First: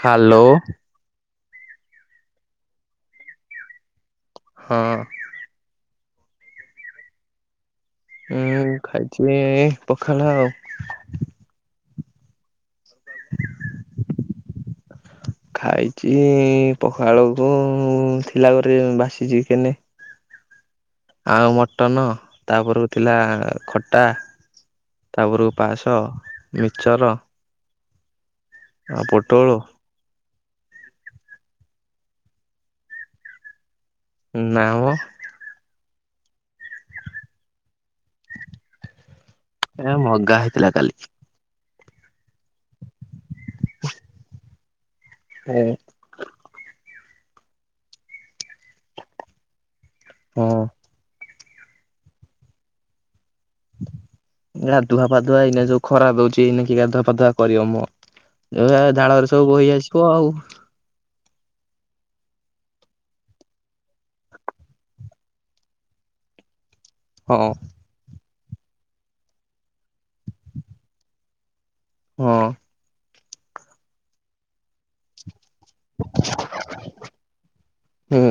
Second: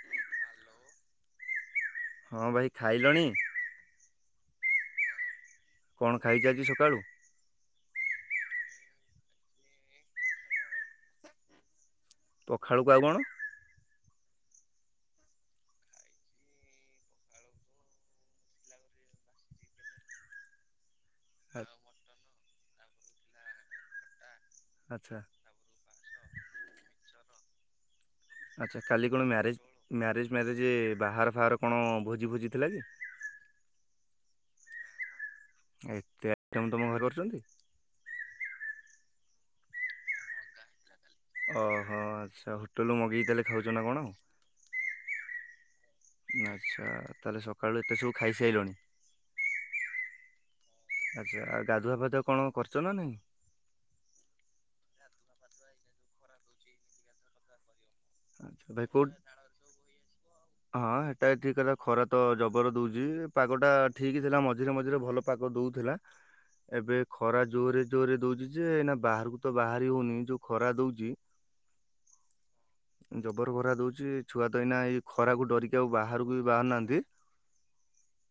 Hello. ହଁ ଭାଇ ଖାଇଲଣି? ହଁ କଣ ଖାଇଚ ଆଜି ସକାଳୁ? ଏଁ-ଏଁ-ଏଁ ଖାଇଛି-ଇ-ଇ ପଖାଳ ଆଉ। ପଖାଳକୁ ଆଉ କଣ? ଖାଇଚି-ଇ-ଇ ପଖାଳକୁ-ଉ-ଉ ଥିଲା ଘରେ ବାସି ଚିକେନେ। ଆଉ ଆ- ମଟନ ତାପରକୁ ଥିଲା ଖଟା। ଆଚ୍ଛା ତାପରକୁ ପାସ ମିଚର। ଆଚ୍ଛା ଆଉ କାଲି କଣ ପୋଟଳ ମ୍ୟାରେଜ୍, ମ୍ୟାରେଜ୍-ମ୍ୟାରେଜେ-ଏ-ଏ ବାହାରଘର ଫାହାଘର କଣ ଭୋଜି ଫୋଜି ଥିଲା କି? ନାଁ ମ। ଆ ଏତେ ଆଇଟମ୍ ତମ ଘରେ କରିଚନ୍ତି? ଏରା ମଗା ହେଇଥିଲା କାଲି। ଓହୋ ଆଚ୍ଛା ହୋଟେଲରୁ ମଗେଇ ତାହେଲେ ଖାଉଚ ନା କଣ? ହୁଁ। ଆଚ୍ଛା ତାହେଲେ ସକାଳୁ ଏତେ ସବୁ ଖାଇସାଇଲଣି? ହୁଁ। ଆଚ୍ଛା ଆଉ ଗାଧୁଆ ଫାଧୁଆ କଣ କରିଚ ନାଁ ନାଇଁ? ଗାଧୁଆ ଫାଧୁଆ ଏଇନା ଯୋଉ ଖରା ଦଉଚି ଏଇନା କିଏ ଗାଧୁଆ ଫାଧୁଆ କରିବ ମ। ଆଚ୍ଛା ଏ ଭାଇ କୋଉଠି ଝାଳରେ ସବୁ ବୋହି ଆସିବ ଆଉ। ହଁ ହେଟା ଠିକ୍ କଥା ଖରା ତ ଜବର ଦଉଚି ପାଗଟା ଠିକ୍ ଥିଲା ମଝିରେ ମଝିରେ ଭଲ ପାଗ ଦଉଥିଲା ଏବେ ଖରା ହଁ ଜୋରରେ ଜୋରରେ ଦଉଚି ଯେ ଏଇନା ବାହାରକୁ ତ ବାହାରି ହଉନି ଯୋଉ ଖରା ଦଉଚି। ହଁ। ଜବର ଖରା ଦଉଚି ଛୁଆ ତ ଏଇନା ଏଇ ଖରାକୁ ଡରି କି ଆଉ ବାହାରକୁ ବି ବାହାରୁ ନାହାନ୍ତି। ହୁଁ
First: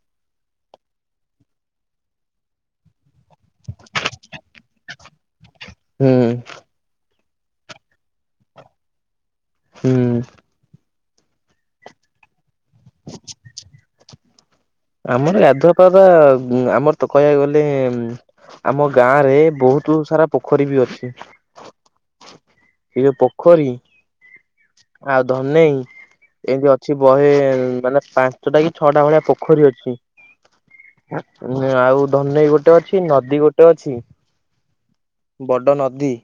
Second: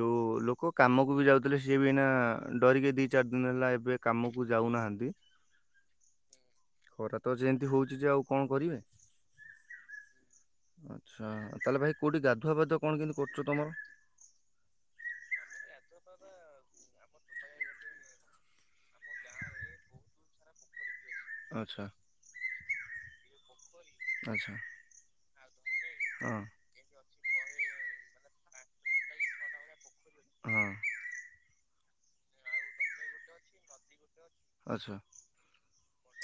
ଯୋଉ ଲୋକ କାମକୁ ବି ଯାଉଥିଲେ ସିଏ ବି ଏଇନା ଡରିକି ଦି ଚାରି ଦିନ ହେଲା ଏବେ କାମକୁ ଯାଉନାହାନ୍ତି। ହୁଁ ଖରା ତ ଯେମିତି ହଉଛି ଯେ, ଆଉ କଣ କରିବେ। ହୁଁ। ଆଚ୍ଛା, ତାହାଲେ ଭାଇ କୋଉଠି ଗାଧୁଆ ପାଧୁଆ କଣ କେମିତି କରୁଛ ତମର? ଆମର ଗାଧୁଆ ପାଧୁଆ ଆମର ତ କହିବାକୁ ଗଲେ, ଆମ ଗାଁଆରେ ବହୁତୁ ସାରା ପୋଖରୀ ବି ଅଛି। ଆଚ୍ଛା। ଇଏ ପୋଖରୀ ଆଚ୍ଛା ଆଉ ଧନେଇ। ହଁ। ଏମିତି ଅଛି ବହେ, ମାନେ ପାଞ୍ଚଟା କି ଛଅଟା ଭଳିଆ ପୋଖରୀ ଅଛି। ହଁ ଆଉ ଧନେଇ ଗୋଟେ ଅଛି, ନଦୀ ଗୋଟେ ଅଛି। ଆଚ୍ଛା। ବଡ଼ ନଦୀ।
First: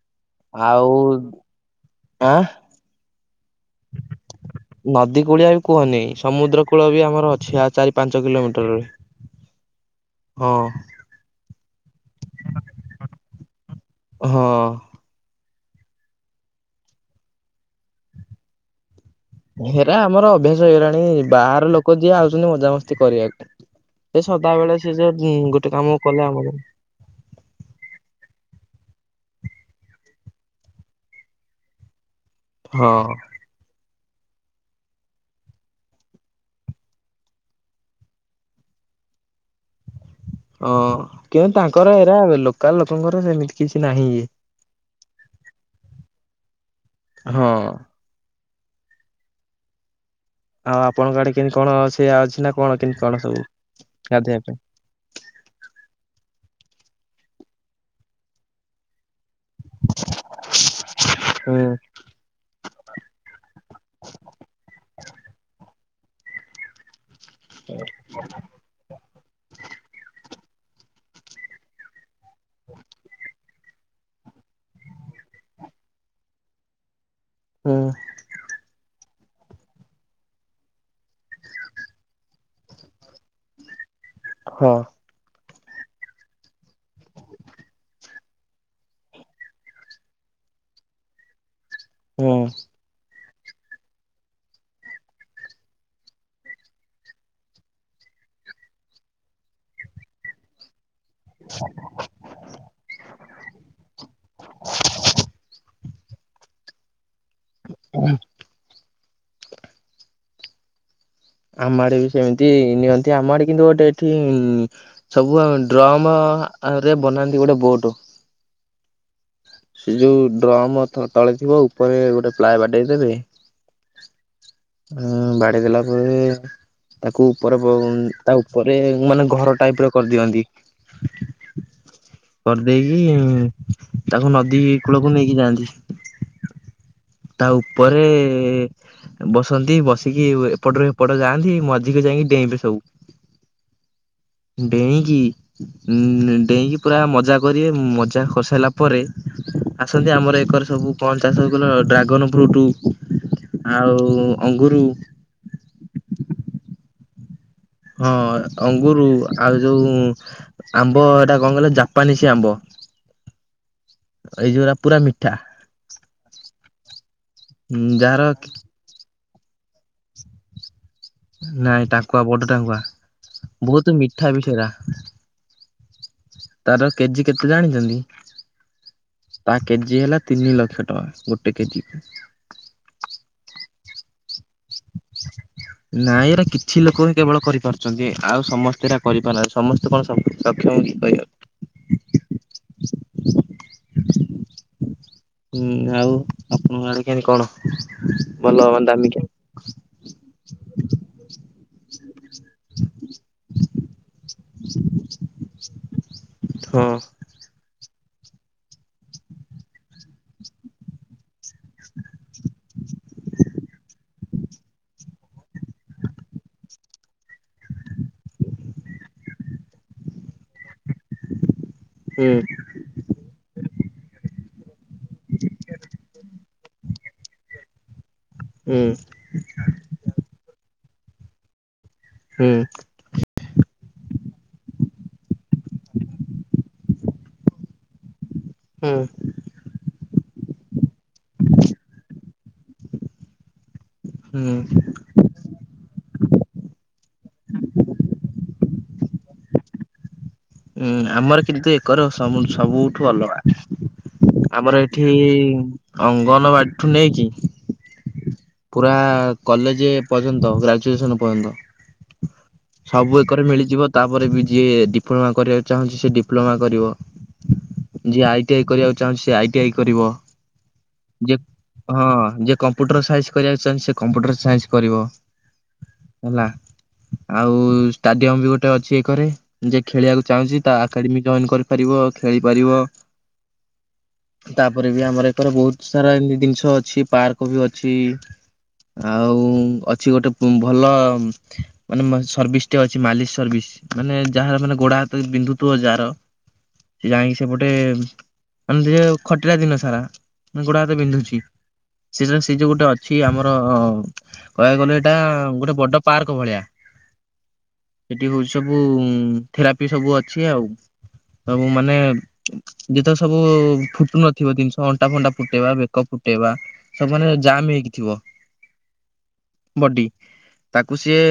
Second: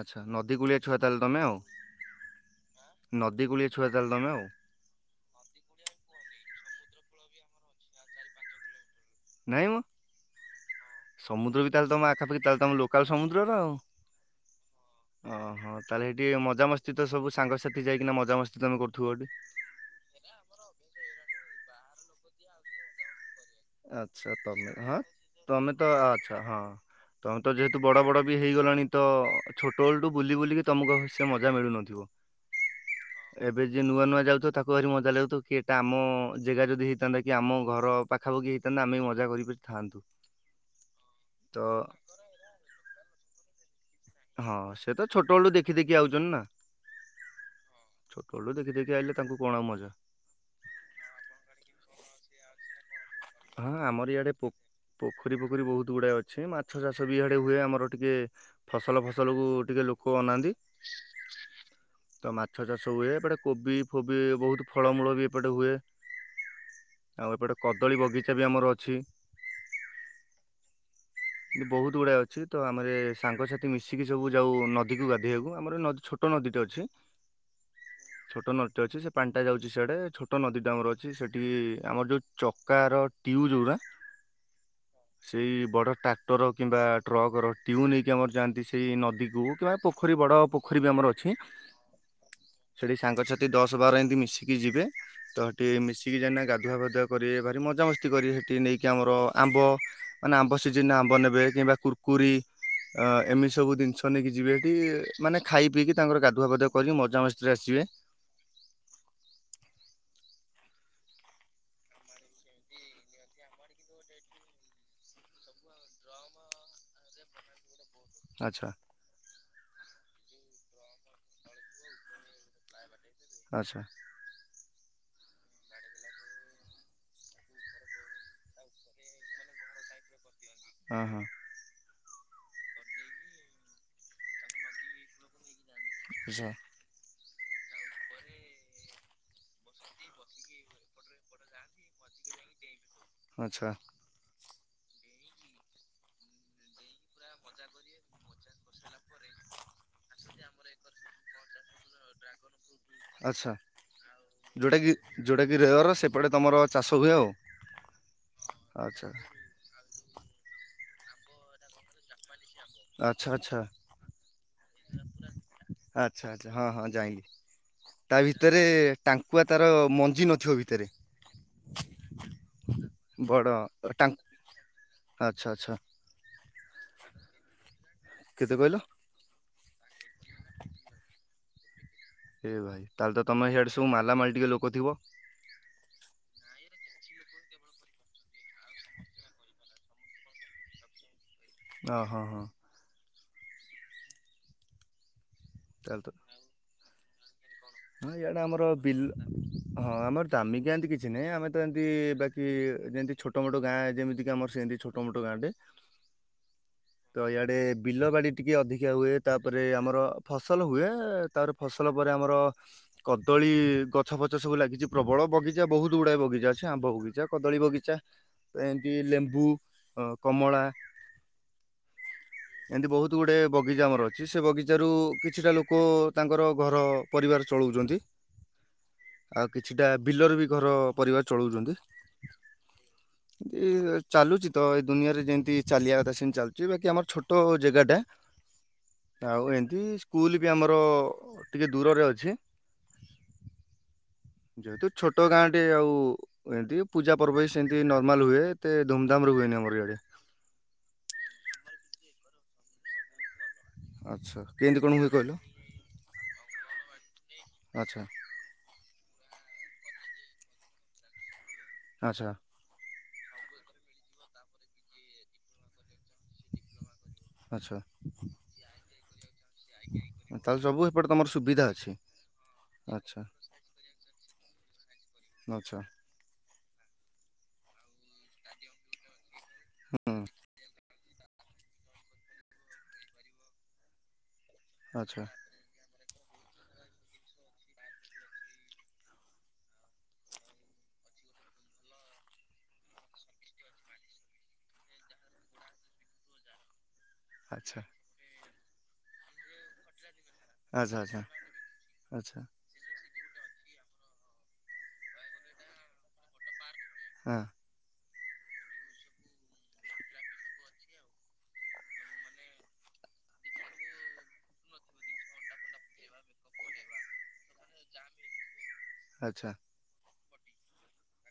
ଆଚ୍ଛା, ନଦୀ କୂଳିଆ ଆଉ ଛୁଆ ତାହେଲେ ତମେ ଆଉ। ଆଁ? ନଦୀ କୂଳିଏ ଛୁଆ ତାହେଲେ ତମେ ଆଉ। ନଦୀ କୂଳିଆ ବି କୁହନି, ସମୁଦ୍ର କୂଳ ବି ଆମର ଅଛି ଆଉ ଚାରି ପାଞ୍ଚ କିଲୋମିଟରରେ। ନାଇଁ ମ। ହଁ। ସମୁଦ୍ର ବି ତାହେଲେ ତମ ଆଖାପାଖି, ତାହେଲେ ତମେ ଲୋକାଲ ସମୁଦ୍ରରର ଆଉ। ହଁ। ଅ ହଁ, ତାହେଲେ ହେଇଠି ମଜାମସ୍ତି ତ ସବୁ ସାଙ୍ଗସାଥି ଯାଇକିନା ମଜାମସ୍ତି ତମେ କରୁଥିବ ହେଠି। ହେରା ଆମର ଅଭ୍ୟାସ ହେଇଗଲାଣି ବାହାର ଲୋକ ଯିଏ ଆଉଚନ୍ତି ମଜାମସ୍ତି କରିବାକୁ। ସେ ଆଚ୍ଛା ତମେ ସଦାବେଳେ ସିଏ ହଁ ସେ ଗୁଁ ତମେ ଗୋଟେ ତ କାମ କଲେ ଆଚ୍ଛା ଆମର ହଁ। ତମେ ତ ଯେହେତୁ ବଡ଼ ବଡ଼ ବି ହେଇଗଲାଣି ତ ଛୋଟ ବେଳଠୁ ବୁଲି ବୁଲିକି ତମକୁ ସେ ମଜା ମିଳୁନଥିବ? ହଁ। ଏବେ ଯିଏ ନୂଆ ନୂଆ ଯାଉଥୁବ ତାକୁ ଭାରି ମଜା ଲାଗୁଥିବ କି ଏଟା ଆମ ଅ ଅ ଜେଗା ଯଦି ହେଇଥାନ୍ତା କି ଆମ ଘର ପାଖ ଖାପାଖି ହେଇଥାନ୍ତା ଆମେ ମଜା କରିପାରିଥାନ୍ତୁ। ଅଁ କେଁ ତ ତାଙ୍କର ଏରା ଲୋକାଲ ଲୋକଙ୍କର ସେମିତି କିଛି ନାହିଁ। ଇଏ। ହଁ ସିଏ ତ ଛୋଟ ବଳୁ ଦେଖି ଦେଖି ଆଉଚନ୍ତି ନା। ହଁ ଛୋଟ ବଳୁଠୁ ଦେଖି ଦେଖି ଆଇଲେ ତାଙ୍କୁ କଣ ଆଉ ମଜା? ଆଉ ଆପଣଙ୍କ ଆଡ଼େ କେମତି କଣ ସେୟା ଅଛି ନାସ କଣ କେମିତି କଣ ସବୁ ହଁ ଆମର ଇଆଡ଼େ ଗାଧେଇବା ପୋ ପାଇଁ? ପୋଖରୀ ଫୋଖରୀ ବହୁତୁ ଗୁଡାଏ ଅଛି ମାଛ ଚାଷ ବି ଇଆଡ଼େ ହୁଏ ଆମର ଟିକେ ଫସଲ ଫସଲକୁୁ ଟିକେ ଲୋକ ଅନାନ୍ତି। ହୁଁ ତ ମାଛ ଚାଷ ହୁଏ ଏପଟେ କୋବି ଫୋବି ବହୁତୁ ଫଳମୂଳ ବି ଏପଟେ ହୁଏ। ଆଉ ଏପଟେ କଦଳୀ ବଗିଚା ବି ଆମର ଅଛି। କିନ୍ତୁ ବହୁତୁ ଗୁଡ଼ାଏ ଅଛି ତ ଆମର ଏ ସାଙ୍ଗସାଥି ମିଶିକି ସବୁ ଯାଉ ନଦୀକୁ ଗାଧେଇବାକୁ ଆମର ନଦୀ ଛୋଟ ଟୋ ନଦୀ ଟେ ଅଛି। ହୁଁ। ଛୋଟ ନଦୀ ଟେ ଅଛି ସେ ପାଣ ଟା ଯାଉଚି ସିଆଡ଼େ ଛୋଟ ନଦୀ ଟା ଆମର ଅଛି ସେଠି ଆମର ଯୋଉ ଚକାର ଟିଉ ଯୋଉରା ହଁ। ସେଇ ବଡ଼ ଟାକ୍ ଟର କିମ୍ବା ଟ୍ରକର ଟିୟୁ ନେଇକି ଆମର ଯାଆନ୍ତି ସେଇ ନଦୀକୁ କିମ୍ବା ପୋଖରୀ ବଡ଼ ପୋଖରୀ ବି ଆମର ଅଛି। ହୁଁଅଁ ସେଠି ସାଙ୍ଗସାଥି ଦଶ ବାର ଏନ୍ତି ମିଶିକି ଯିବେ। ତ ହେଠି ମିଶିକି ଯାଇକିନା ଗାଧୁଆ ପାଧୁଆ କରି ଭାରି ମଜାମସ୍ତି କରି ହେଠି ନେଇକି ଆମର ଆମ୍ବ ମାନେ ଆମ୍ବ ସିଜନରେ ଆମ୍ ବେ କିମ୍ବା କୁରକୁରି ଆ ଏମିତି ସବୁ ଜିନଷ ନେଇକି ଯିବେ ହେଠି ଇ ଇ ମାନେ ଖାଇ ପିଇକି ତାଙ୍କର ଗାଧୁଆ ପାଧୁଆ କରିକି ମଜାମସ୍ତିରେ ଆସିବେ। ହୁଁ ଆମ ଆଡ଼େ ବି ସେମିତି ନିଅନ୍ତି ଆମ ଆଡ଼େ କିନ୍ତୁ ଗୋଟେ ଏଠି ଇଁ ଇଁ ସବୁ ଆମେ ଡ୍ରମ ଅ ଅ ରେ ବନାନ୍ତି ଗୋଟେ ବୋଟୋ। ଆଚ୍ଛା। ସେ ଯୋଉ ଡ୍ରମ୍ ତ ତଳେ ଥିବ ଉପରେ ଗୋଟେ ପ୍ଲାଏ ବାଡ଼େଇ ଦେବେ ଆଚ୍ଛା। ହୁଁ ବାଡ଼େଇଦେଲା ପରେ ତାକୁ ଉପର ବ ଅଁ ତା ଉପରେ ମାନେ ଘର ଟାଇପ୍ ର କରିଦିଅନ୍ତି। ହଁ ହଁ। କରଦେଇକି ତାକୁ ନଦୀ କୂଳକୁ ନେଇକି ଯାଆନ୍ତି। ଆଚ୍ଛା। ତା ଉପରେ ଏ ଏ ଏ ବସନ୍ତି ବସିକି ଇ ୱେ ଏପଟରୁ ହେପଟ ଯାଆନ୍ତି ମଝିକୁ ଯାଇଁକି ଡେ଼ଁଇବେ ସବୁ। ଆଚ୍ଛା ଡ଼େଇଁକି ଉଁ ଉଁ ଡ଼େଇଁକି ପୁରା ମଜା କରିବେ ମଜା କରସାଇଲା ପରେ ଆସନ୍ତି ଆମର ଏ କରେ ସବୁ କଣ ଚାଷ କହିଲ ଡ୍ରା ଗନ ଫ୍ରୁଟ ଆଚ୍ଛା ଆଉ ଅଙ୍ଗୁରୁ। ଯୋଉଟାକି ଯୋଉଟାକି ରେୟର୍ ସେପଟ ତମର ଚାଷ ହୁଏ ଆଉ। ହଁ ଅଙ୍ଗୁରୁ ଆଚ୍ଛା ଆଉ ଯୋଉ ଆମ୍ବ ଏଟା କଣ କହିଲ ଜାପାନିସ୍ ଆମ୍ବ। ଆଚ୍ଛା ଆଚ୍ଛା ଏଇ ଯୋଉରା ପୁରା ମିଠା। ଆଚ୍ଛା ଆଚ୍ଛା ହଁ ହଁ ଜାଇଁଲିି ତା ଯାହାର ଭିତରେ ଟାଙ୍କୁଆ ତାର ମଞ୍ଜି ନଥିବ ଭିତରେ। ନାଇଁ ଟାଙ୍କୁଆ ବଡ ଟାଙ୍କୁଆ ବଡ ବୋହୁତ ମିଠା ବି ହେରା। ଚ୍ଛା। ତାର କେଜି କେତେ ଜାଣିଛନ୍ତି? କେତେ କହିଲ? ତା କେଜି ହେଲା ତିନି ଲକ୍ଷ ଟଙ୍କା ଗୋଟେ କେଜି କୁ। ହେ ଭାଇ ତାହେଲେ ତମେ ହିଆଡେ ସବୁ ମାଲା ମାଲ ଟିକେ ଲୋକ ଥିବ। ନାଇଁ ଏରା କିଛି ଲୋକ ହିଁ କେବଳ କରିପାରୁଛନ୍ତି ଆଉ ସମସ୍ତେ ଏରା କରି ପାରୁନାହାନ୍ତି ସମସ୍ତେ କଣ ସବୁ ସକ୍ଷମ [unintelligible] ଅ ହଁ ହଁ। ହୁଁ ତାହେଲେ ତ ଆଉ ଆପଣଙ୍କ ଆଡ଼େ କେନ୍ତି କଣ? ହଁ ଇଆଡ଼େ ଭଲ ଆମର ମାନେ ବିଲ ଦାମିକିଆ? ହଁ ଆମର ଦାମିକିଆ ହେନ୍ତି କିଛି ନାହିଁ ଆମେ ତ ଏମିତି ବାକି ଯେମିତି ଛୋଟ ମୋଟ ଗାଁ ଯେମିତି କି ଆମର ସେନ୍ତି ଛୋ ଟ ମୋଟ ଗାଁ ଟେ। ଥ। ତ ଇଆଡ଼େ ବିଲ ବାଡ଼ି ଟିକେ ଅଧିକା ହୁଏ ତାପରେ ଆମର ଫସଲ ହୁଏ ତାର ଫସଲ ପରେ ଆମର କଦଳୀ ଗଛ ଫଛ ସବୁ ଲାଗିଛି ପ୍ରବଳ ବଗି ଜା ବୋହୁତ ଗୁଡ଼ାଏ ବଗିଚା ଅଛି ଆମ୍ବ ବଗିଚା କଦଳୀ ବଗିଚା। ତ ହେନ୍ତି ଲେମ୍ବୁ ଅ କମଳା। ହୁଁ। ଏନ୍ତି ବୋହୁତ। ତୁ ଗୁଡ଼େ ବଗିଚା ଆମର ଅଛି ସେ ବଗିଚାରୁ କିଛିଟା ଲୋକ ତାଙ୍କର ଘର ପରିବାର ଚଳଉଛନ୍ତି। ହୁଁ। ଆଉ କିଛିଟା ବିଲରେ ବି ଘର ପରିବାର ଚଳଉଛନ୍ତି। ହୁଁ। ଏନ୍ତି ଚାଲୁଛି ତ ଏ ଦୁନିଆରେ ଯେନ୍ତି ଚାଲିବା କଥା ସେମିତି ଚାଲ୍ ଚି ବାକିି ଆମର ଛୋଟ ଜାଗାଟା। ହୁଁ। ଆଉ ହେନ୍ତି ସ୍କୁଲ ବି ଆମର ଟିକେ ଦୂରରେ ଅଛି। ହୁଁ। ଯେହେତୁ ଛୋ ଟ ଗାଁ ଟି ଆଉ ଏନ୍ତି ପୂଜା ପର୍ବ ବି ସେମିତି ନର୍ମାଲ ହୁଏ ଏତେ ଧୁମଧାମ ରେ ହୁଏନି ଆମର ଇଆଡ଼େ। ହୁଁ ଆମର କିନ୍ତୁ ଏକର ସବୁ -ସବୁଠୁ ଅଲଗା। ଆଚ୍ଛା କେମିତି ଆମର କଣ ହୁଏ ଏଠି କହିଲ? ଅଙ୍ଗନବାଡ଼ି ଠୁ ନେଇକି ଆଚ୍ଛା। ପୁରା କଲେଜ ପର୍ଯ୍ୟନ୍ତ ଗ୍ରାଜୁଏସନ ପର୍ଯ୍ୟନ୍ତ। ଆଚ୍ଛା। ସବୁ ଏକରେ ମିଳିଯିବ ତାପରେ ବି ଯିଏ ଡିପ୍ଲୋମା କରିବାକୁ ଚାହୁଁଛି ସେ ଡି ପ୍ଲୋମା କରିବ ଆଚ୍ଛା ଯିଏ ଆଇଟି ଆଇ କରିବାକୁ ଚାହୁଁଛି ସେ ଆଇଟି ଆଇ କରିବ। ତାହେଲେ ସବୁ ଏପଟେ ତମର ଯେ ସୁବିଧା ଅଛି। ହଁ ଯେ କମ୍ପ୍ୟୁଟର ଆଚ୍ଛା ସାଇନ୍ସ କରିବାକୁଛନ୍ତି ସେ କମ୍ପୁଟର ସାଇନ୍ସ କରିବ। ଆଚ୍ଛା। ହେଲା ଆଉ ଷ୍ଟାଡିୟମ ବି ଗୋଟେ ଅଛି ଏକରେ ଯେ ହୁଁ ଖେଳିବାକୁ ଚାହୁଁଚି ତା ଆକାଡେମିକ ଜଏନ କରିପାରିବ ଖେଳିପାରିବ। ତାପରେ ବି ଆଚ୍ଛା ଆମର ଏକର ବୋହୁତ ସାରା ଏମିତି ଜିନିଷ ଅଛି ପାର୍କ ବି ଅଛି। ଆଉ ଅଛି ଗୋଟେ ଭଲ ମାନେ ସର୍ଭିସଟେ ଅଛି ମାଲିଶ ସର୍ଭିସ୍। ମାନେ ଯାହାର ମାନେ ଗୋଡ ହାତ ବିନ୍ଧୁଥିବ ଯାହାର ସେ ଯାଇଁକି ସେପଟେ ଆଚ୍ଛା ମାନେ ଖଟିଲା ଦିନ ସାରା ମାନେ ଗୋଡ ହାତ ଆଚ୍ଛା ଆଚ୍ଛା ବିନ୍ଧୁଛି ଆଚ୍ଛା ସେ ସେଇ ଯୋଉ ଗୋଟେ ଅ ଏଠି ଆମର କହିବାକୁ ଗଲେ ଏଟା ଗୋଟେ ବଡ ପାର୍କ ଭଳିଆ। ହାଁ। ଏଠି ହୋଉଛି ସବୁ ଥେରାପି ସବୁ ଅଛି ଆଉ। ସବୁ ମାନେ ଯେତବଳେ ସବୁ ଫୁଟୁନଥିବ ଜିନିଷ ଅଣ୍ଟା ଫଣ୍ଟା ଫୁଟେଇବା ବେକ ଫୁଟେଇବା ସବୁ ମାନେ ଜାମ ହେଇକି ଥିବ। ଆଚ୍ଛା। ବଡି ତାକୁ ସିଏ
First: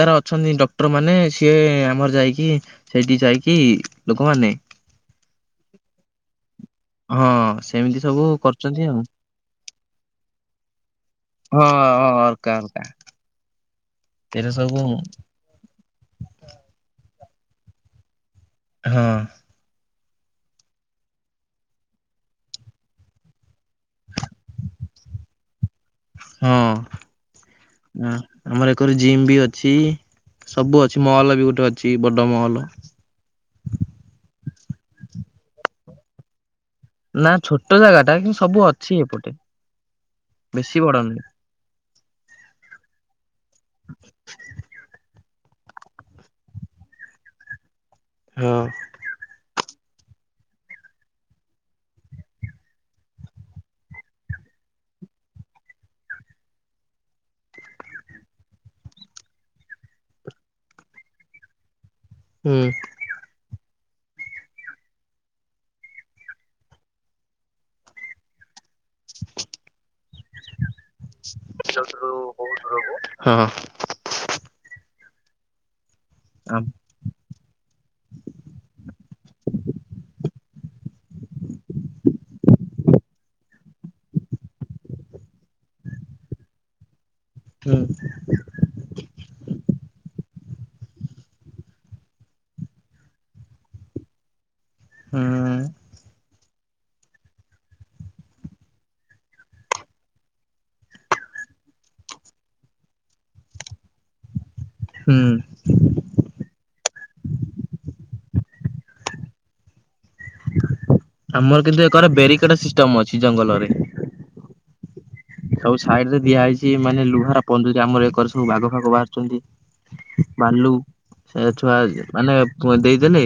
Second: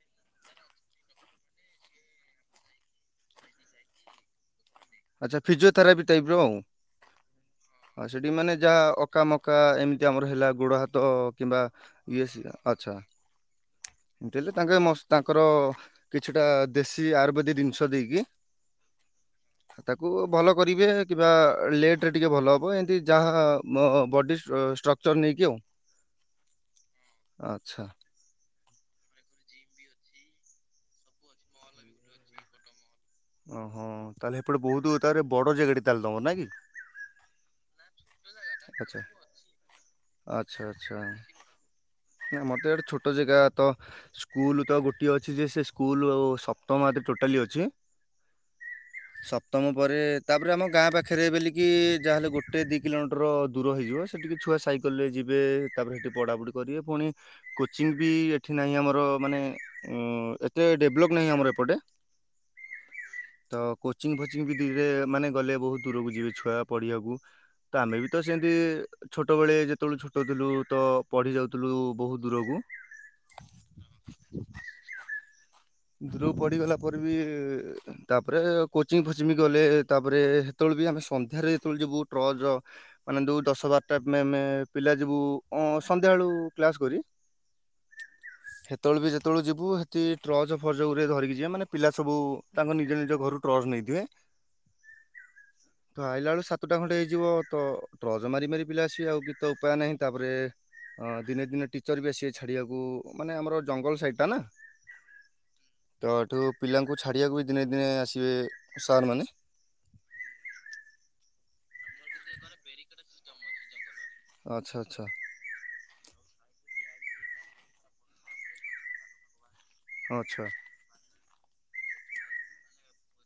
ତାର ଅଛନ୍ତି ଡକ୍ଟର ମାନେ ସିଏ ଆମର ଯାଇକି ସେଇଠି ଯାଇକି ଲୋକମାନେ ଆଚ୍ଛା ଫିଜିଓଥେରାପି ଟାଇପର। ହଁ ସେମିତି ଆଉ ସବୁ ସେଠି ମାନେ ଯାହା କରୁଛନ୍ତି ଆଉ ଅକା ମ କା ଏମିତି ଆମର ହେଲା ଗୋଡ ହାତ କିମ୍ବା ହଁ ଇଏ ଅର୍କା ଶିରା ଅର୍କା ଆଚ୍ଛା। ଏମିତି ଏରା ହେଲେ ସବୁ ତାଙ୍କେ ମ ତାଙ୍କର କିଛିଟା ଦେଶୀ ଆୟୁର୍ବେଦିକ ଜିନିଷ ଦେଇକି ହଁ। ତାକୁ ଭଲ କରିବେ କିମ୍ବା ଲେଟରେ ଟିକେ ଭଲ ହବ। ଏମିତି ଯାହା ମୋ ବଡି ଷ୍ଟକ୍ଚ ଚର ନେଇକି ଆଉ। ହଁ ଆଚ୍ଛା ନାଁ। ଆମର ଏକରେ ଜିମ୍ ବି ଅଛି ସବୁ ଅଛି ମଲ ବି ଗୋଟେ ଅଛି ବଡ ମହଲ। ଅହଁ ତାହେଲେ ହେପଟେ ବୋହୁତ ତାପରେ ବଡ ଜାଗା ଟେ ତାହେଲେ ତମର ନାଇଁ କି? ନା ଛୋଟ ଜାଗାଟା କିନ୍ତୁ ସବୁ ଆଚ୍ଛା ଅଛି ଏପଟେ। ବେଶୀ ବଡନୁହେଁ। ନାଁ ମତେ ଏଟେ ଛୋଟ ଜାଗା ତ ସ୍କୁଲ ତ ଗୋଟିଏ ଅ ଛି ଯେ ସେ ସ୍କୁଲ ସପ୍ତମରେ ଟୋଟାଲି ଅଛି। ହଁ। ସପ୍ତମ ପରେ ତାପରେ ଆମ ଗାଁ ପାଖରେ ବେଲିକି ଯାହାହେଲେ ଗୋଟେ ଦି କିଲୋମିଟର ଦୂର ହେଇଯିବ। ସେଠିକି ଛୁଆ ସାଇକେଲରେ ଯିବେ। ତାପରେ ସେଠି ପଡାପଡି କରିବେ ପୁଣି କୋଚିଂ ବି ଏଠି ନାହିଁ ଆମର ମାନେ ଉଁ ଏତେ ଡେଭଲପ୍ ନାହିଁ ଆମର ଏପଟେ। ହୁଁ। ତ କୋଚିଂ ଫୋଚିଂ ବି ଧିରେ ମାନେ ଗଲେ ବହୁତ୍ ଦୂରକୁ ଯିବେ ଛୁଆ ପଢିବାକୁ। ତ ଆମେ ବି ତ ସେମିତି ଛୋଟବେଳେ ଯେତେବେଳେ ଛୋଟ ଥିଲୁ ତ ପଢି ଯାଉଥିଲୁ ବହୁତ୍ ଦୂରକୁ। ବହୁତ ହଁ। ଦୁରକୁ ପଡିଗଲା ପରେ ବି ତାପରେ କୋଚିଂ ଫୋଚିଂ ଗଲେ ତାପରେ ହେତେବେଳେ ବି ଆମେ ସନ୍ଧ୍ୟାରେ ଯେତେବେଳେ ଯିବୁ ଟ୍ରଚ ମାନେ ଯୋଉ ଦଶ ବାରଟା ମେ ମେ ପିଲା ଯିବୁ ଉଁ ସନ୍ଧ୍ୟାବେଳୁ କ୍ଲାସ କରି ହୁଁ। ହେତେବେଳେ ବି ଯେତେବେଳୁ ଯିବୁ ହେଟି ଟ୍ରଚ ଫୋଯୋଗୁରେ ଧରିକି ଯିବେ। ମାନେ ପିଲା ସବୁ ତାଙ୍କ ନିଜ ନିଜ ଘରୁ ଟର୍ଚ ନେଇଥିବେ। ହୁଁ। ତ ଆଇଲା ବେଳୁ ସାତଟା ଖଣ୍ଡେ ହେଇଯିବ ତ ଟର୍ଚ୍ଚ ମାରି ମାରି ପିଲା ଆସିବେ ଆଉ କିଛିତ ଉପାୟ ନାହିଁ ତାପରେ ଅ ଦିନେ ଦିନେ ଟିଚର ବି ଆସିବେ ଛାଡିବାକୁ ମାନେ ଆମର ଜଙ୍ଗଲ ସାଇଡ ଟା ନା ହୁଁ। ତ ଏଠୁ ପିଲାଙ୍କୁ ଛାଡ଼ିବାକୁ ବି ଦିନେ ଦିନେ ଆସିବେ ସାରମାନେ। ଆମର କିନ୍ତୁ ଏକର ବେରିକେଡ ସିଷ୍ଟମ ଅଛି ଜଙ୍ଗଲରେ। ଆଛା ଆଛା। ସବୁ ସାଇଡ ରେ ଦିଆହଇଛି ମାନେ ଲୁହାର ପଞ୍ଜୁରୀ ଆମର ଏକରେ ସବୁ ବାଘ ଫାଗ ବାହାରୁଛନ୍ତି। ଆଚ୍ଛା ବାଲୁ ସେ ଛୁଆ ମାନେ ଦେଇଦେଲେ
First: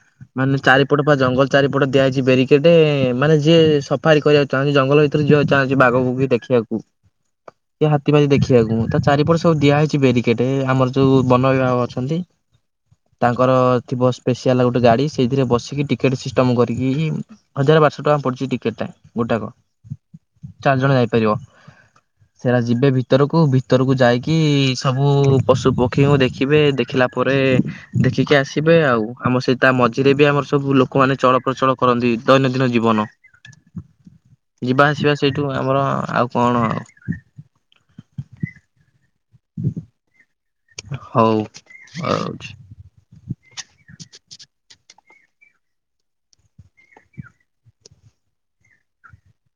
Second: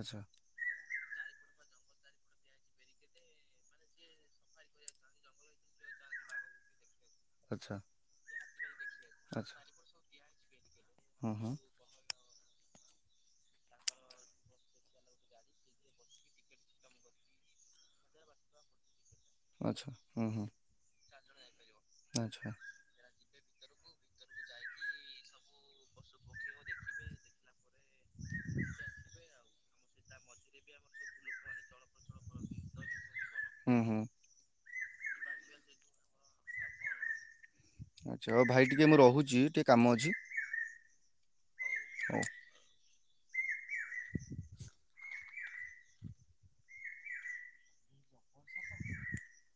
ଆଚ୍ଛା। ମାନେ ଚାରିପଟ ବା ଜଙ୍ଗଲ ଚାରିପଟ ଦିଆଯାଇଛି ବାରିକେଡ ମାନେ ଯିଏ ସଫାରୀ କରିବା ଚାହୁଁଚି ଜଙ୍ଗଲ ଭିତରେ ଯିବାକୁ ଚାହୁଁଛି ବାଘ ବୁଘି ଦେଖିବାକୁ। ଆଚ୍ଛା। କି ହାତୀ ଫାତି ଦେଖିବାକୁ ତା ଚାରିପଟେ ସବୁ ଆଚ୍ଛା ଦିଆହେଇଛି ବେରିକେଡ ଆମର ଯୋଉ ହଁ ହଁ। ବନ ବିଭାଗ ଅଛନ୍ତି ତାଙ୍କର ଥିବ ସ୍ପେଶଆଲ ଗୋଟେ ଗାଡି ସେଇଥିରେ ବସିକି ଟିକେଟ ସିଷ୍ଟମ କରିକିହିଁ ହଜାର ବାରଶହ ଟଙ୍କା ପଡିଛି ଟିକେଟ୍ ଟା ଗୋଟାକ। ଆଛା ହୁଁ ହୁଁ। ଚାରି ଜଣ ଯାଇପାରିବ ଆଚ୍ଛା ସେରା ଯିବେ ଭି ଭିତରକୁ ଭିତରକୁ ଯାଇକି ସବୁ ପଶୁ ପକ୍ଷୀଙ୍କୁ ଦେଖିବେ ଦେଖିଲା ପରେ ଦେଖିକି ଆସିବେ ଆଉ। ଆମର ସେଇ ତା ମଝିରେ ବି ଆମର ସବୁ ଲୋକ ଲୋକମାନେ ଚଳ ପ୍ରଚଳ କରନ୍ତି ଦୈନନ୍ଦିନ ଜୀବନ। ହୁଁ ହୁଁ ଯିବା ଆସିବା ସେଇଠୁ ଆମର ଆଉ କଣ ଆଚ୍ଛା ହଉ ଭାଇ ଟିକେ ମୁଁ ରହୁଛି ଟିକେ କାମ ଅଛି ହଉ ହଉ। ଆଛି [inaudible] [inaudible]